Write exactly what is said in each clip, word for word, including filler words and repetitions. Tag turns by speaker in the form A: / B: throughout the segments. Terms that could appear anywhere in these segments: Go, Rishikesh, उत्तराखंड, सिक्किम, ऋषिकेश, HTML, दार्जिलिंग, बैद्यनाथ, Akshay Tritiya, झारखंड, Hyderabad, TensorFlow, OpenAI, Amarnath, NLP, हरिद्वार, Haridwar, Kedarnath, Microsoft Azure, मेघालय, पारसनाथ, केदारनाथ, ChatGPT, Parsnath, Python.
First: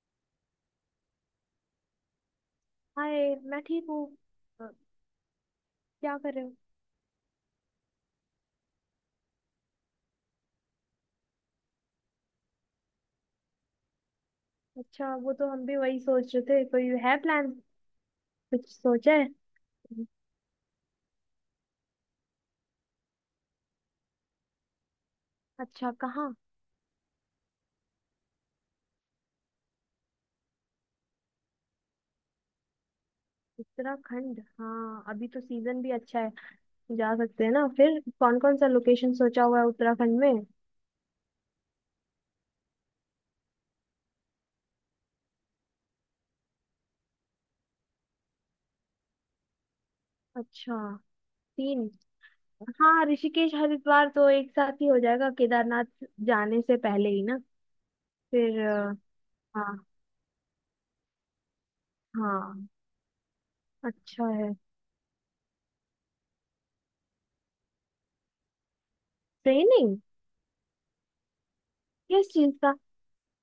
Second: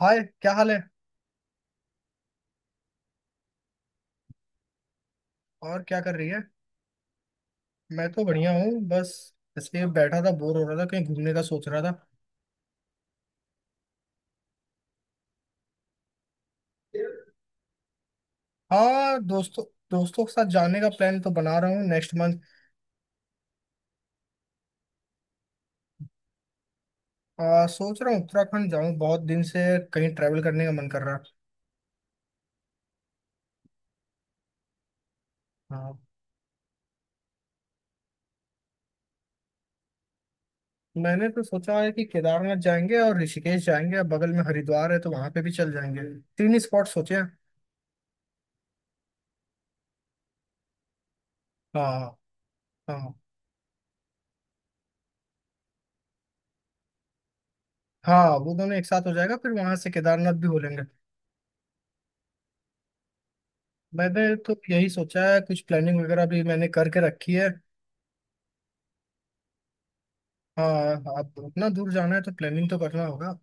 A: हाय, क्या हाल है।
B: हाय, मैं ठीक हूँ। अ,
A: और क्या कर
B: क्या
A: रही
B: कर
A: है।
B: रहे हो?
A: मैं तो बढ़िया हूँ बस। इसलिए बैठा था, बोर हो रहा था, कहीं घूमने का सोच रहा था।
B: अच्छा, वो तो हम भी वही सोच रहे थे। कोई है प्लान? कुछ सोचा
A: हाँ,
B: है?
A: दोस्तों, दोस्तों के साथ जाने का प्लान तो बना रहा हूँ नेक्स्ट मंथ।
B: अच्छा, कहाँ?
A: आ, सोच रहा हूँ उत्तराखंड जाऊँ, बहुत दिन से कहीं ट्रैवल करने का मन कर रहा है।
B: उत्तराखंड, हाँ अभी तो सीजन भी
A: हाँ।
B: अच्छा है। जा सकते हैं ना। फिर कौन कौन सा लोकेशन सोचा हुआ है उत्तराखंड में?
A: मैंने तो सोचा है कि केदारनाथ जाएंगे और ऋषिकेश जाएंगे, और बगल में हरिद्वार है तो वहां पे भी चल जाएंगे। तीन ही स्पॉट सोचे हैं।
B: अच्छा। तीन?
A: हाँ,
B: हाँ,
A: हाँ,
B: ऋषिकेश हरिद्वार तो एक साथ ही हो जाएगा। केदारनाथ जाने से पहले ही ना?
A: हाँ। वो
B: फिर
A: दोनों एक
B: अ,
A: साथ हो जाएगा, फिर वहां
B: हाँ।
A: से केदारनाथ भी हो लेंगे।
B: हाँ। अच्छा
A: मैंने
B: है।
A: तो यही सोचा है, कुछ प्लानिंग वगैरह भी मैंने करके रखी है।
B: ट्रेनिंग?
A: हाँ। अब उतना दूर जाना है
B: किस
A: तो
B: चीज
A: प्लानिंग
B: का?
A: तो करना होगा।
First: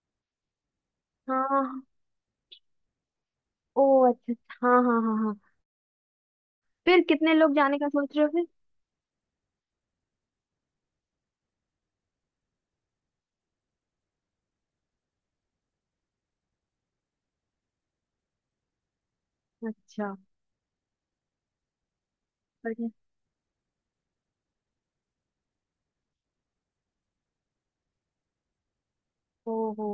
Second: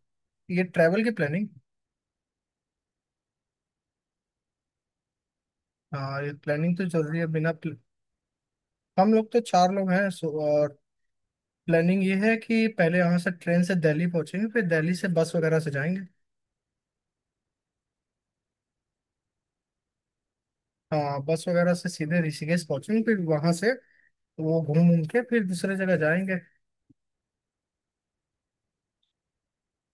A: ये ट्रैवल की प्लानिंग।
B: हाँ। ओ अच्छा अच्छा, हाँ हाँ हाँ।
A: हाँ, ये प्लानिंग तो
B: फिर
A: जरूरी है
B: कितने
A: बिना
B: लोग
A: प्ल...
B: जाने का सोच रहे हो फिर?
A: हम लोग तो चार लोग हैं, सो। और प्लानिंग ये है कि पहले यहाँ से ट्रेन से दिल्ली पहुंचेंगे, फिर दिल्ली से बस वगैरह से जाएंगे।
B: अच्छा।
A: हाँ, बस वगैरह से सीधे ऋषिकेश
B: बढ़िया।
A: पहुंचेंगे, फिर वहां से वो घूम घूम के फिर दूसरे जगह जाएंगे।
B: ओहो।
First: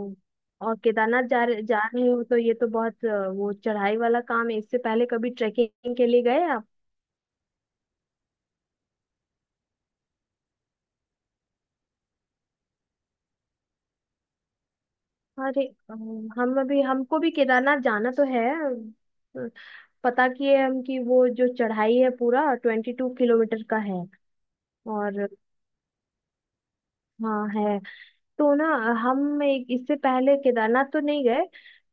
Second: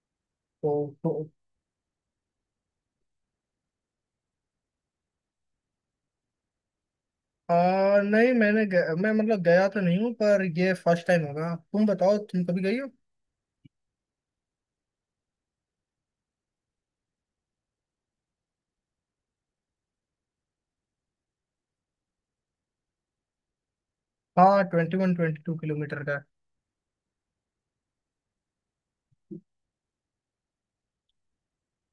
B: और
A: तो,
B: केदारनाथ
A: तो
B: जा रहे जा रहे हो तो ये तो बहुत अ, वो चढ़ाई वाला काम है। इससे पहले कभी ट्रेकिंग के लिए गए आप?
A: आ, नहीं, मैंने गया, मैं मतलब गया तो नहीं हूँ, पर ये फर्स्ट टाइम होगा। तुम बताओ तुम कभी गई हो।
B: अरे अम, हम अभी हमको भी केदारनाथ जाना तो है। अ, पता किए हम कि वो जो चढ़ाई है पूरा ट्वेंटी टू किलोमीटर का है।
A: हाँ, ट्वेंटी वन
B: और
A: ट्वेंटी टू किलोमीटर का
B: हाँ है। तो ना, हम एक इससे पहले केदारनाथ तो नहीं गए।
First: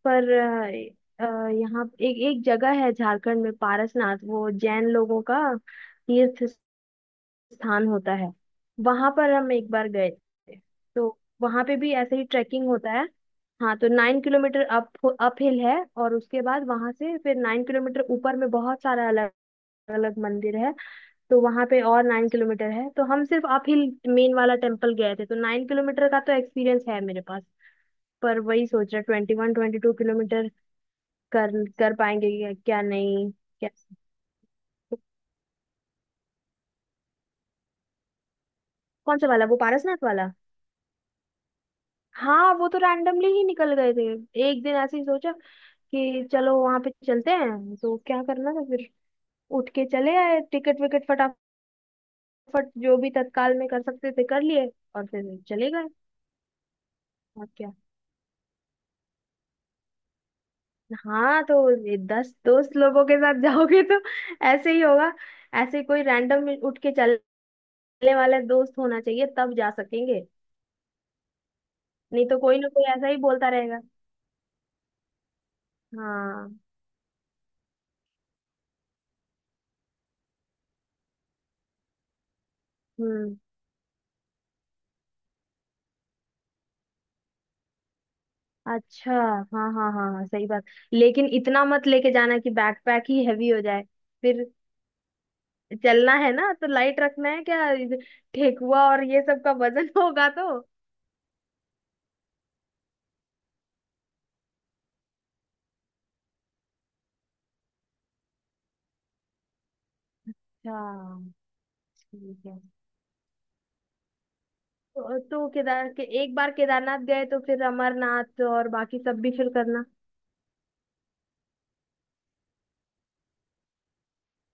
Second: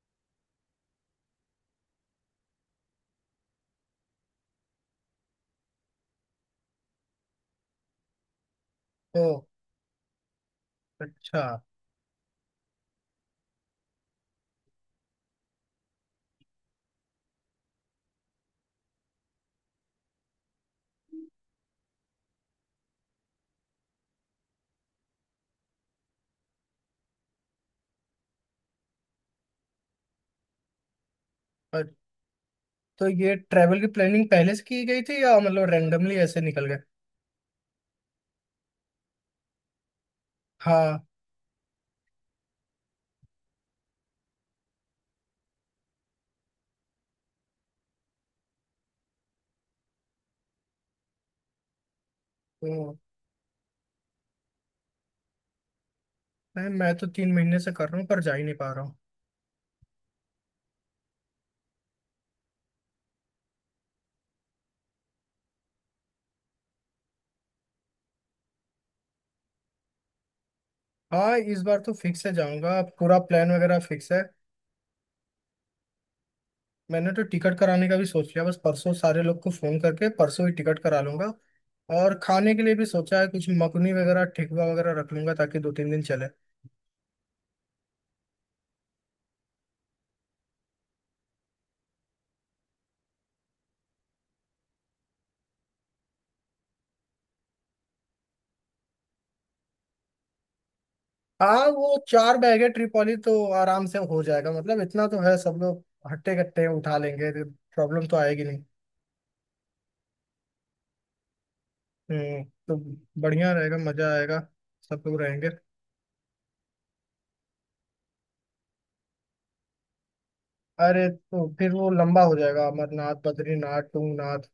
B: पर अ, अ, यहाँ एक एक जगह है झारखंड में, पारसनाथ। वो जैन लोगों का तीर्थ स्थान होता है। वहां
A: है।
B: पर
A: ओह।
B: हम एक बार गए थे। तो
A: अच्छा।
B: वहां पे भी ऐसे ही ट्रैकिंग होता है। हाँ, तो nine kilometre up up hill है। और उसके बाद वहां से फिर नाइन किलोमीटर ऊपर में बहुत सारा अलग अलग मंदिर है। तो वहां पे और नाइन किलोमीटर है। तो हम सिर्फ अप हिल, मेन वाला टेम्पल गए थे, तो नाइन किलोमीटर का तो एक्सपीरियंस है मेरे पास। पर वही सोच रहा, twenty one twenty two kilometre कर
A: अ-
B: कर पाएंगे क्या क्या
A: तो
B: नहीं।
A: ये
B: क्या?
A: ट्रैवल की प्लानिंग पहले से की गई थी या मतलब रैंडमली ऐसे निकल गए।
B: कौन सा वाला, वो पारसनाथ वाला?
A: हाँ
B: हाँ, वो तो रैंडमली ही निकल गए थे। एक दिन ऐसे ही सोचा कि चलो वहां पे चलते हैं। तो क्या करना था फिर, उठ के चले आए, टिकट विकट फटाफट
A: तो
B: जो भी तत्काल में कर सकते थे कर लिए, और फिर चले गए।
A: मैं मैं तो तीन
B: और
A: महीने से
B: क्या।
A: कर रहा हूँ पर जा ही नहीं पा रहा हूँ।
B: हाँ, तो ये दस दोस्त लोगों के साथ जाओगे तो ऐसे ही होगा। ऐसे कोई रैंडम उठ के चलने वाला दोस्त होना चाहिए, तब जा सकेंगे।
A: हाँ, इस बार तो फिक्स
B: नहीं
A: है,
B: तो कोई ना
A: जाऊंगा,
B: कोई ऐसा ही
A: पूरा
B: बोलता
A: प्लान वगैरह
B: रहेगा।
A: फिक्स है।
B: हाँ।
A: मैंने तो टिकट कराने का भी सोच लिया, बस परसों सारे लोग को फोन करके परसों ही टिकट करा लूंगा। और खाने के लिए भी सोचा है,
B: हम्म।
A: कुछ मकुनी वगैरह, ठेकुआ वगैरह रख लूंगा ताकि दो तीन दिन चले।
B: अच्छा। हाँ हाँ हाँ हाँ, सही बात। लेकिन इतना मत लेके जाना कि बैकपैक ही हैवी हो जाए। फिर चलना है ना तो लाइट रखना है। क्या इध- ठेकुआ और ये सब का वजन होगा तो।
A: हाँ, वो चार बैग है ट्रिपॉली तो आराम से हो जाएगा मतलब, इतना तो है, सब लोग हट्टे कट्टे उठा लेंगे, प्रॉब्लम तो आएगी नहीं।
B: अच्छा। ठीक
A: हम्म।
B: है।
A: तो बढ़िया रहेगा, मजा आएगा, सब
B: तो,
A: लोग
B: तो
A: रहेंगे।
B: केदार के, एक बार केदारनाथ गए तो फिर अमरनाथ और बाकी सब भी फिर करना।
A: अरे तो फिर वो लंबा हो जाएगा, अमरनाथ, बद्रीनाथ, तुंगनाथ।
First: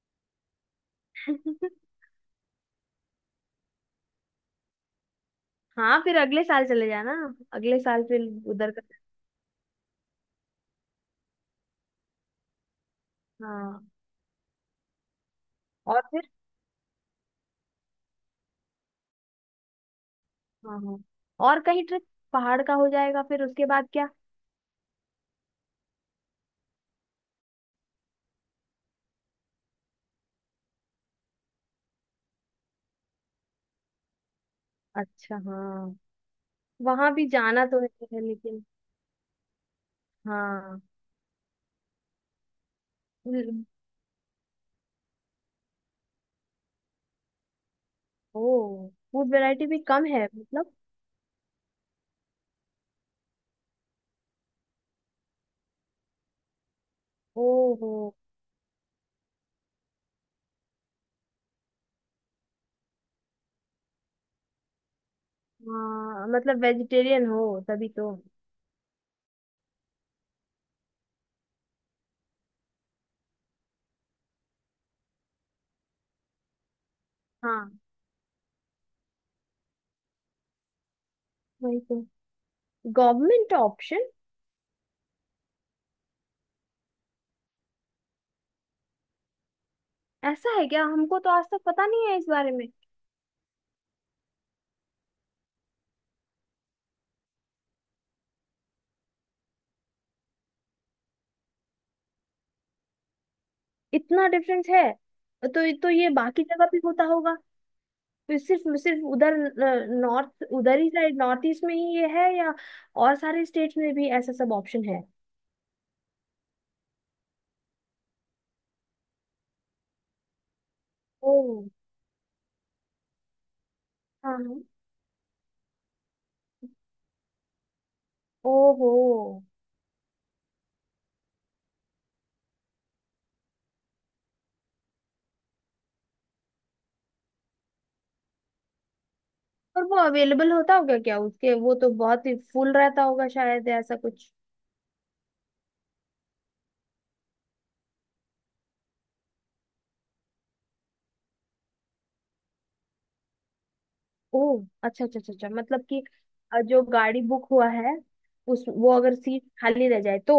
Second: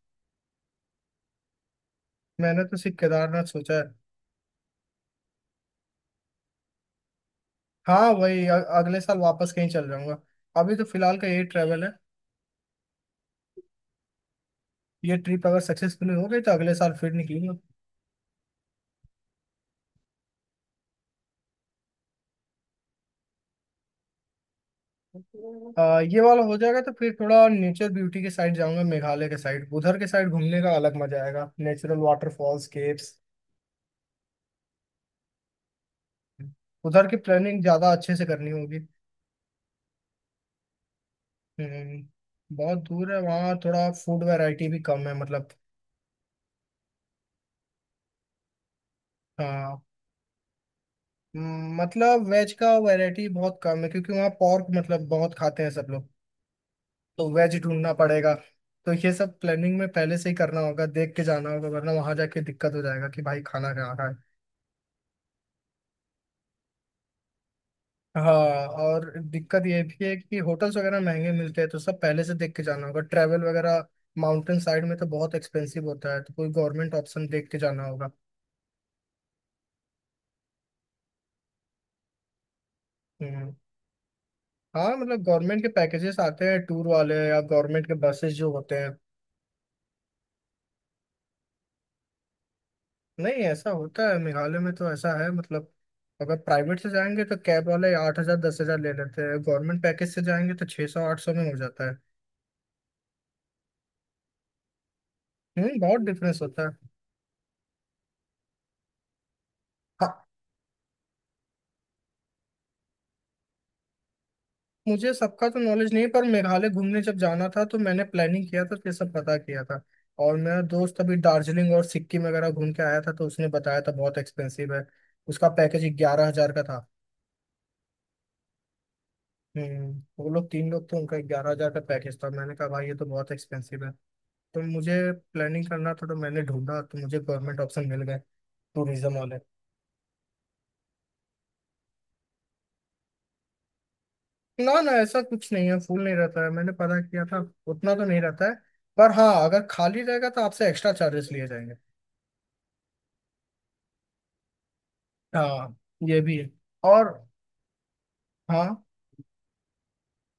A: मैंने तो सिर्फ केदारनाथ सोचा है।
B: हाँ, फिर अगले साल चले जाना। अगले साल
A: हाँ
B: फिर
A: वही अ-
B: उधर का।
A: अगले साल वापस कहीं चल जाऊंगा। अभी तो फिलहाल का यही ट्रैवल है।
B: हाँ।
A: ये ट्रिप अगर
B: और
A: सक्सेसफुल हो
B: फिर,
A: गई तो अगले साल फिर निकलूंगा।
B: हाँ हाँ, और कहीं ट्रिप पहाड़ का हो जाएगा फिर। उसके बाद क्या?
A: आ, ये वाला हो जाएगा तो फिर थोड़ा नेचर ब्यूटी के साइड जाऊंगा, मेघालय के साइड, उधर के साइड घूमने का अलग मजा आएगा, नेचुरल वाटरफॉल्स, केव्स।
B: अच्छा। हाँ,
A: उधर
B: वहां
A: की
B: भी
A: प्लानिंग
B: जाना तो
A: ज्यादा अच्छे
B: है
A: से करनी
B: लेकिन।
A: होगी।
B: हाँ।
A: हम्म, बहुत दूर है वहाँ,
B: ल-
A: थोड़ा फूड वैरायटी भी कम है मतलब।
B: ओ, फूड वैरायटी भी
A: हाँ।
B: कम है मतलब?
A: हम्म, मतलब वेज का वैरायटी बहुत कम है क्योंकि वहाँ पोर्क मतलब बहुत खाते हैं सब लोग। तो
B: ओ
A: वेज
B: हो।
A: ढूंढना पड़ेगा। तो ये सब प्लानिंग में पहले से ही करना होगा, देख के जाना होगा वरना वहाँ जाके दिक्कत हो जाएगा कि भाई खाना कहाँ का।
B: हाँ, मतलब वेजिटेरियन हो तभी तो।
A: हाँ, और दिक्कत ये भी है कि होटल्स वगैरह महंगे मिलते हैं, तो सब पहले से देख के जाना होगा, ट्रैवल वगैरह। माउंटेन साइड में तो बहुत एक्सपेंसिव होता है, तो कोई गवर्नमेंट ऑप्शन देख के
B: हाँ
A: जाना होगा।
B: वही तो, गवर्नमेंट
A: हम्म।
B: ऑप्शन?
A: हाँ मतलब गवर्नमेंट के पैकेजेस आते हैं टूर वाले, या गवर्नमेंट के बसेस जो होते हैं।
B: ऐसा है क्या? हमको तो आज तक पता नहीं है इस बारे में।
A: नहीं, ऐसा होता है, मेघालय में तो ऐसा है मतलब। अगर प्राइवेट से जाएंगे तो कैब वाले आठ हजार दस हजार ले लेते हैं, गवर्नमेंट पैकेज से जाएंगे तो छः सौ आठ सौ में हो जाता है।
B: इतना डिफरेंस है? तो
A: हम्म,
B: तो
A: बहुत
B: ये
A: डिफरेंस
B: बाकी
A: होता
B: जगह
A: है।
B: भी होता होगा। फिर सिर्फ सिर्फ उधर,
A: हाँ।
B: नॉर्थ, उधर ही साइड, नॉर्थ ईस्ट में ही ये है, या और सारे स्टेट्स में भी ऐसा सब ऑप्शन है?
A: मुझे सबका तो नॉलेज नहीं पर मेघालय घूमने जब जाना था तो मैंने प्लानिंग किया था तो ये सब पता किया था। और मेरा दोस्त अभी
B: ओ।
A: दार्जिलिंग और सिक्किम वगैरह घूम के आया था तो उसने बताया था बहुत
B: हाँ हाँ।
A: एक्सपेंसिव है। उसका पैकेज ग्यारह हजार का था।
B: ओहो।
A: हम्म। वो लोग तीन लोग थे, उनका ग्यारह हजार का पैकेज था, मैंने कहा भाई ये तो बहुत एक्सपेंसिव है। तो मुझे प्लानिंग करना था तो मैंने ढूंढा तो मुझे गवर्नमेंट ऑप्शन मिल गए, टूरिज्म वाले।
B: और वो अवेलेबल होता होगा क्या? उसके वो तो बहुत ही फुल रहता होगा शायद, या ऐसा कुछ?
A: ना, ना, ऐसा कुछ नहीं है, फुल नहीं रहता है, मैंने पता किया था। उतना तो नहीं रहता है। पर हाँ, अगर खाली रहेगा तो आपसे एक्स्ट्रा चार्जेस लिए जाएंगे।
B: ओ, अच्छा अच्छा अच्छा अच्छा,
A: हाँ,
B: मतलब कि
A: ये भी है।
B: अ, जो
A: और
B: गाड़ी बुक हुआ है उस,
A: हाँ,
B: वो अगर सीट खाली रह जाए तो?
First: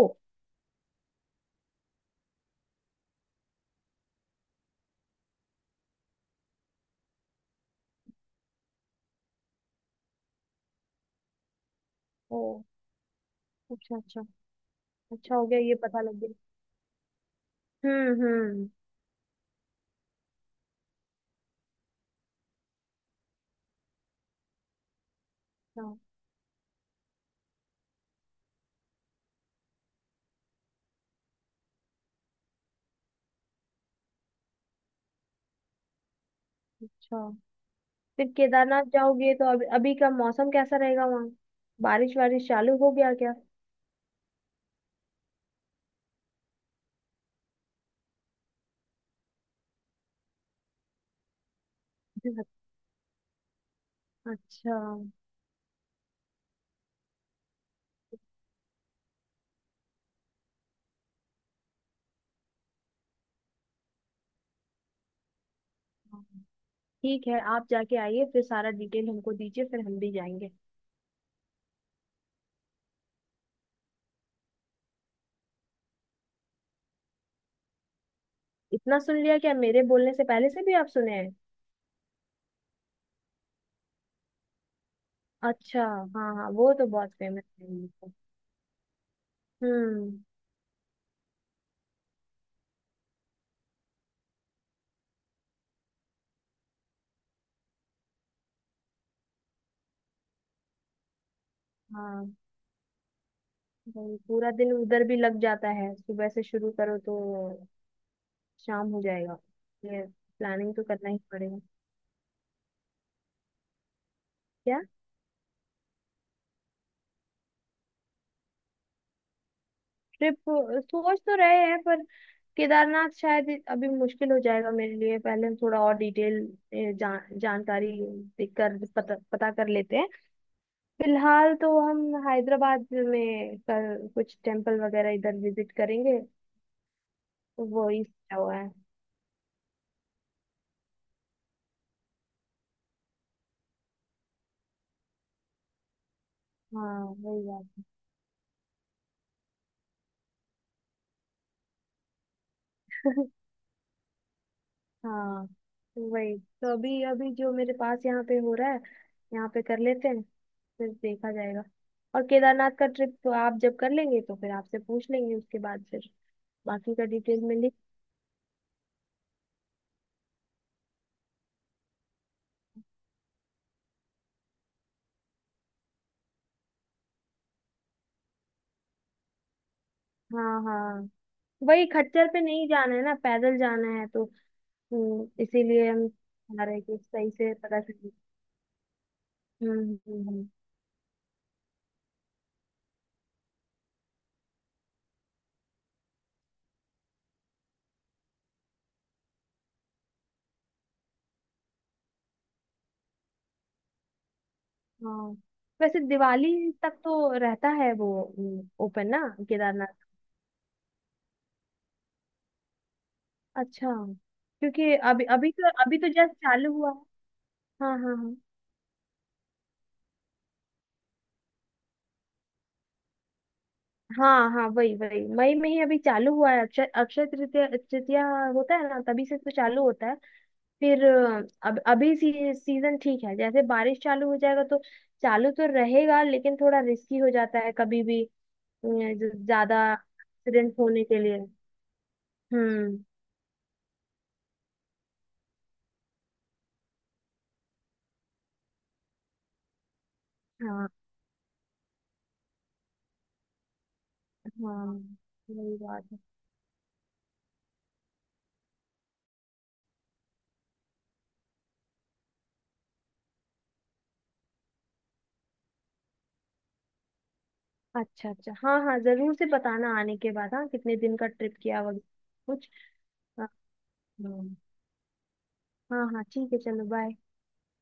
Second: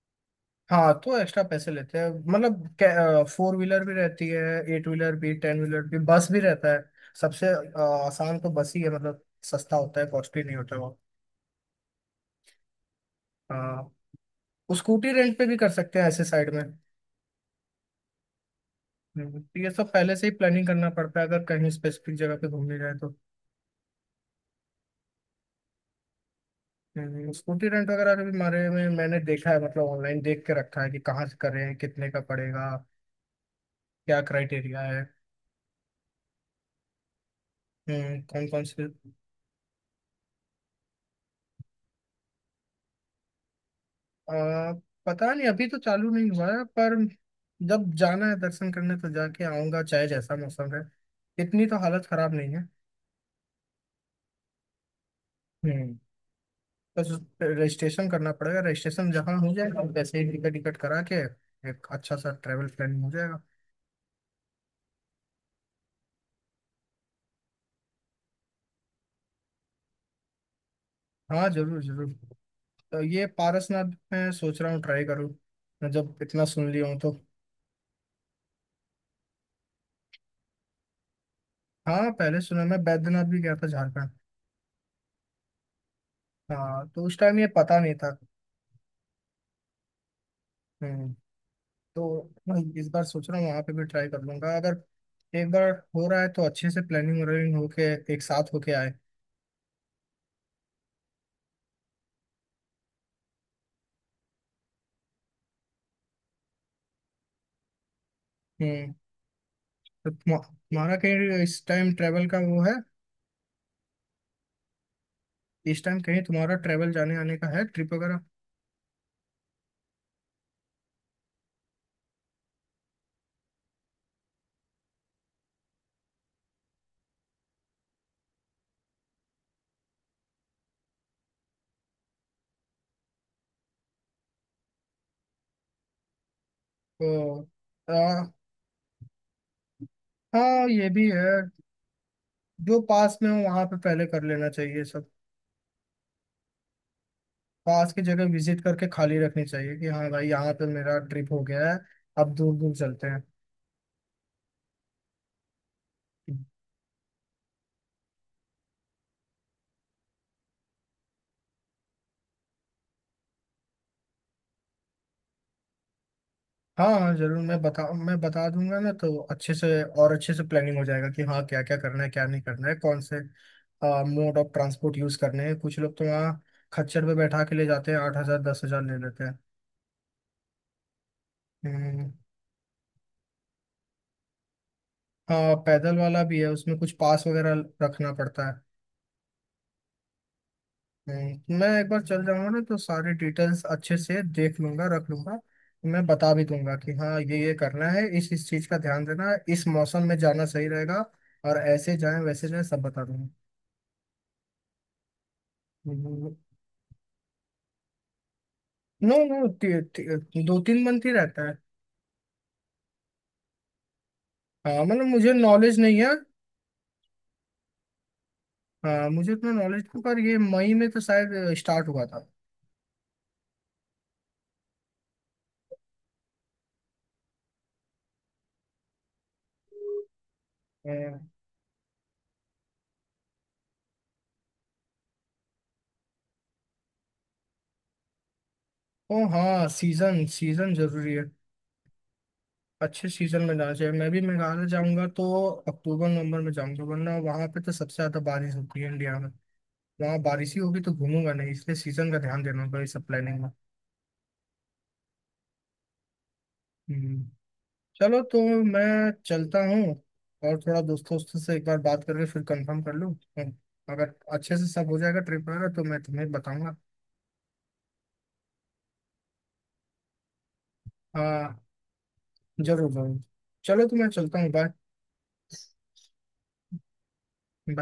A: हाँ, तो एक्स्ट्रा पैसे लेते हैं मतलब, फोर व्हीलर भी रहती है, एट व्हीलर भी, टेन व्हीलर भी, बस भी रहता है। सबसे अ, आसान तो बस ही है मतलब, सस्ता होता है, कॉस्टली नहीं होता वो।
B: ओ। अच्छा
A: हाँ,
B: अच्छा।
A: स्कूटी
B: अच्छा
A: रेंट पे
B: हो
A: भी
B: गया
A: कर
B: ये
A: सकते
B: पता
A: हैं
B: लग
A: ऐसे
B: गया।
A: साइड में।
B: हम्म। हम्म।
A: हम्म, तो ये सब पहले से ही प्लानिंग करना पड़ता है अगर कहीं स्पेसिफिक जगह पे घूमने जाए तो।
B: अच्छा।
A: हम्म, स्कूटी रेंट वगैरह के भी बारे में मैंने देखा है मतलब, ऑनलाइन देख के रखा है कि कहाँ से करें, कितने का पड़ेगा, क्या क्राइटेरिया है।
B: अच्छा।
A: हम्म,
B: फिर
A: कौन कौन
B: केदारनाथ
A: से।
B: जाओगे तो अभी अभी का मौसम कैसा रहेगा वहाँ? बारिश वारिश चालू हो गया क्या?
A: आ, पता नहीं, अभी तो चालू नहीं हुआ है, पर जब जाना है दर्शन करने तो जाके आऊंगा चाहे जैसा मौसम है। इतनी तो हालत खराब नहीं है।
B: अच्छा।
A: हम्म, बस रजिस्ट्रेशन करना पड़ेगा, रजिस्ट्रेशन जहाँ हो जाएगा वैसे ही टिकट टिकट करा के एक अच्छा सा ट्रैवल प्लानिंग हो जाएगा।
B: हाँ। ठीक है, आप जाके आइए फिर सारा डिटेल हमको दीजिए फिर हम भी जाएंगे।
A: हाँ, जरूर, जरूर। तो ये पारसनाथ मैं सोच रहा हूँ ट्राई करूँ, मैं जब इतना सुन लिया हूँ तो।
B: इतना सुन लिया क्या, मेरे बोलने से पहले से भी आप सुने हैं?
A: हाँ, पहले सुना, मैं बैद्यनाथ भी गया था झारखंड।
B: अच्छा हाँ हाँ, वो
A: हाँ
B: तो
A: तो
B: बहुत
A: उस टाइम
B: फेमस
A: ये
B: है
A: पता
B: ये
A: नहीं
B: तो।
A: था।
B: हम्म।
A: हम्म, तो इस बार सोच रहा हूँ वहां पे भी ट्राई कर लूंगा, अगर एक बार हो रहा है तो अच्छे से प्लानिंग व्लानिंग होके एक साथ होके आए।
B: हाँ वही, पूरा दिन उधर भी लग जाता है, सुबह से शुरू करो तो शाम
A: हम्म।
B: हो जाएगा। ये
A: तो तुम-
B: प्लानिंग तो
A: तुम्हारा
B: करना ही
A: कहीं
B: पड़ेगा।
A: इस टाइम ट्रेवल का वो है।
B: क्या?
A: इस टाइम कहीं तुम्हारा ट्रेवल जाने आने का है, ट्रिप वगैरह।
B: ट्रिप? सोच तो रहे हैं पर केदारनाथ शायद अभी मुश्किल हो जाएगा मेरे लिए। पहले हम थोड़ा और डिटेल जान, जानकारी देख कर पता पता कर लेते हैं। फिलहाल तो हम हैदराबाद में कर, कुछ टेम्पल वगैरह इधर विजिट करेंगे
A: तो
B: तो वो
A: आ,
B: ही सोचा हुआ है।
A: हाँ, ये भी है। जो पास में हो वहां पे पहले कर लेना चाहिए सब।
B: हाँ वही बात
A: पास की जगह विजिट करके खाली रखनी चाहिए कि हाँ भाई यहाँ पे मेरा ट्रिप हो गया है, अब दूर दूर चलते
B: है। हाँ
A: हैं।
B: वही तो अभी अभी जो मेरे पास यहाँ पे हो रहा है, यहाँ पे कर लेते हैं, फिर देखा जाएगा। और केदारनाथ का ट्रिप तो आप जब कर लेंगे तो फिर आपसे पूछ लेंगे, उसके बाद फिर
A: हाँ,
B: बाकी का
A: हाँ, जरूर,
B: डिटेल में
A: मैं
B: लिख।
A: बता मैं बता दूंगा ना तो अच्छे से। और अच्छे से प्लानिंग हो जाएगा कि हाँ, क्या क्या करना है, क्या नहीं करना है, कौन से मोड ऑफ ट्रांसपोर्ट यूज करने हैं। कुछ लोग तो वहाँ खच्चर पे बैठा के ले जाते हैं, आठ हजार दस हजार ले लेते हैं।
B: हाँ हाँ। वही
A: हम्म।
B: खच्चर पे नहीं जाना है ना, पैदल जाना है तो। हम्म,
A: हाँ,
B: इसीलिए
A: पैदल
B: हम
A: वाला भी है
B: चाह रहे
A: उसमें,
B: हैं
A: कुछ
B: कि
A: पास
B: सही से
A: वगैरह
B: पता चले।
A: रखना पड़ता है।
B: हम्म। हम्म, हम्म।
A: हम्म, मैं एक बार चल जाऊंगा ना तो सारे डिटेल्स अच्छे से देख लूंगा, रख लूंगा। मैं बता भी दूंगा कि हाँ, ये ये करना है, इस इस चीज का ध्यान देना है, इस मौसम में जाना सही रहेगा और ऐसे जाएं वैसे जाएं सब बता।
B: हाँ। वैसे
A: हम्म।
B: दिवाली तक तो रहता है वो, हम्म, ओपन
A: नो,
B: ना?
A: नो।
B: केदारनाथ।
A: दो तीन मंथ ही रहता है।
B: अच्छा,
A: हाँ,
B: क्योंकि
A: मतलब
B: अभी
A: मुझे
B: अभी तो
A: नॉलेज
B: अभी
A: नहीं
B: तो
A: है।
B: जस्ट चालू हुआ है। हाँ हाँ हाँ
A: हाँ, मुझे इतना नॉलेज नहीं पर ये मई में तो शायद स्टार्ट हुआ था।
B: हाँ। हाँ वही वही, मई में ही अभी चालू हुआ है। अक्षय अक्षय तृतीया तृतीया होता है ना, तभी से तो चालू होता है। फिर
A: हाँ।
B: अ, अब अभी सी, सीजन ठीक है। जैसे बारिश चालू हो जाएगा तो चालू तो रहेगा लेकिन थोड़ा रिस्की हो जाता है, कभी भी अ,
A: ओ
B: ज-
A: हाँ,
B: ज्यादा
A: सीजन सीजन
B: एक्सीडेंट होने
A: जरूरी
B: के
A: है।
B: लिए। हम्म।
A: अच्छे सीजन में जाना चाहिए, मैं भी मेघालय जाऊंगा तो अक्टूबर नवंबर में जाऊंगा वरना वहां पे तो सबसे ज्यादा बारिश होती है इंडिया में। वहाँ बारिश ही होगी
B: हाँ
A: तो घूमूंगा नहीं, इसलिए सीजन का ध्यान देना होगा इस सब प्लानिंग में।
B: हाँ, वही बात है।
A: हम्म। चलो तो मैं चलता हूँ, और थोड़ा दोस्तों वोस्तों से एक बार बात करके फिर कंफर्म कर लूँ। हम्म, अगर अच्छे से सब हो जाएगा ट्रिप वगैरह तो मैं तुम्हें बताऊंगा।
B: अच्छा अच्छा हाँ हाँ, जरूर से बताना आने के बाद, हाँ कितने दिन का
A: हाँ,
B: ट्रिप किया वगैरह कुछ।
A: जरूर, जरूर।
B: हाँ
A: चलो तो मैं चलता हूँ,
B: हाँ।
A: Bye bye.
B: हाँ हाँ, ठीक है चलो बाय।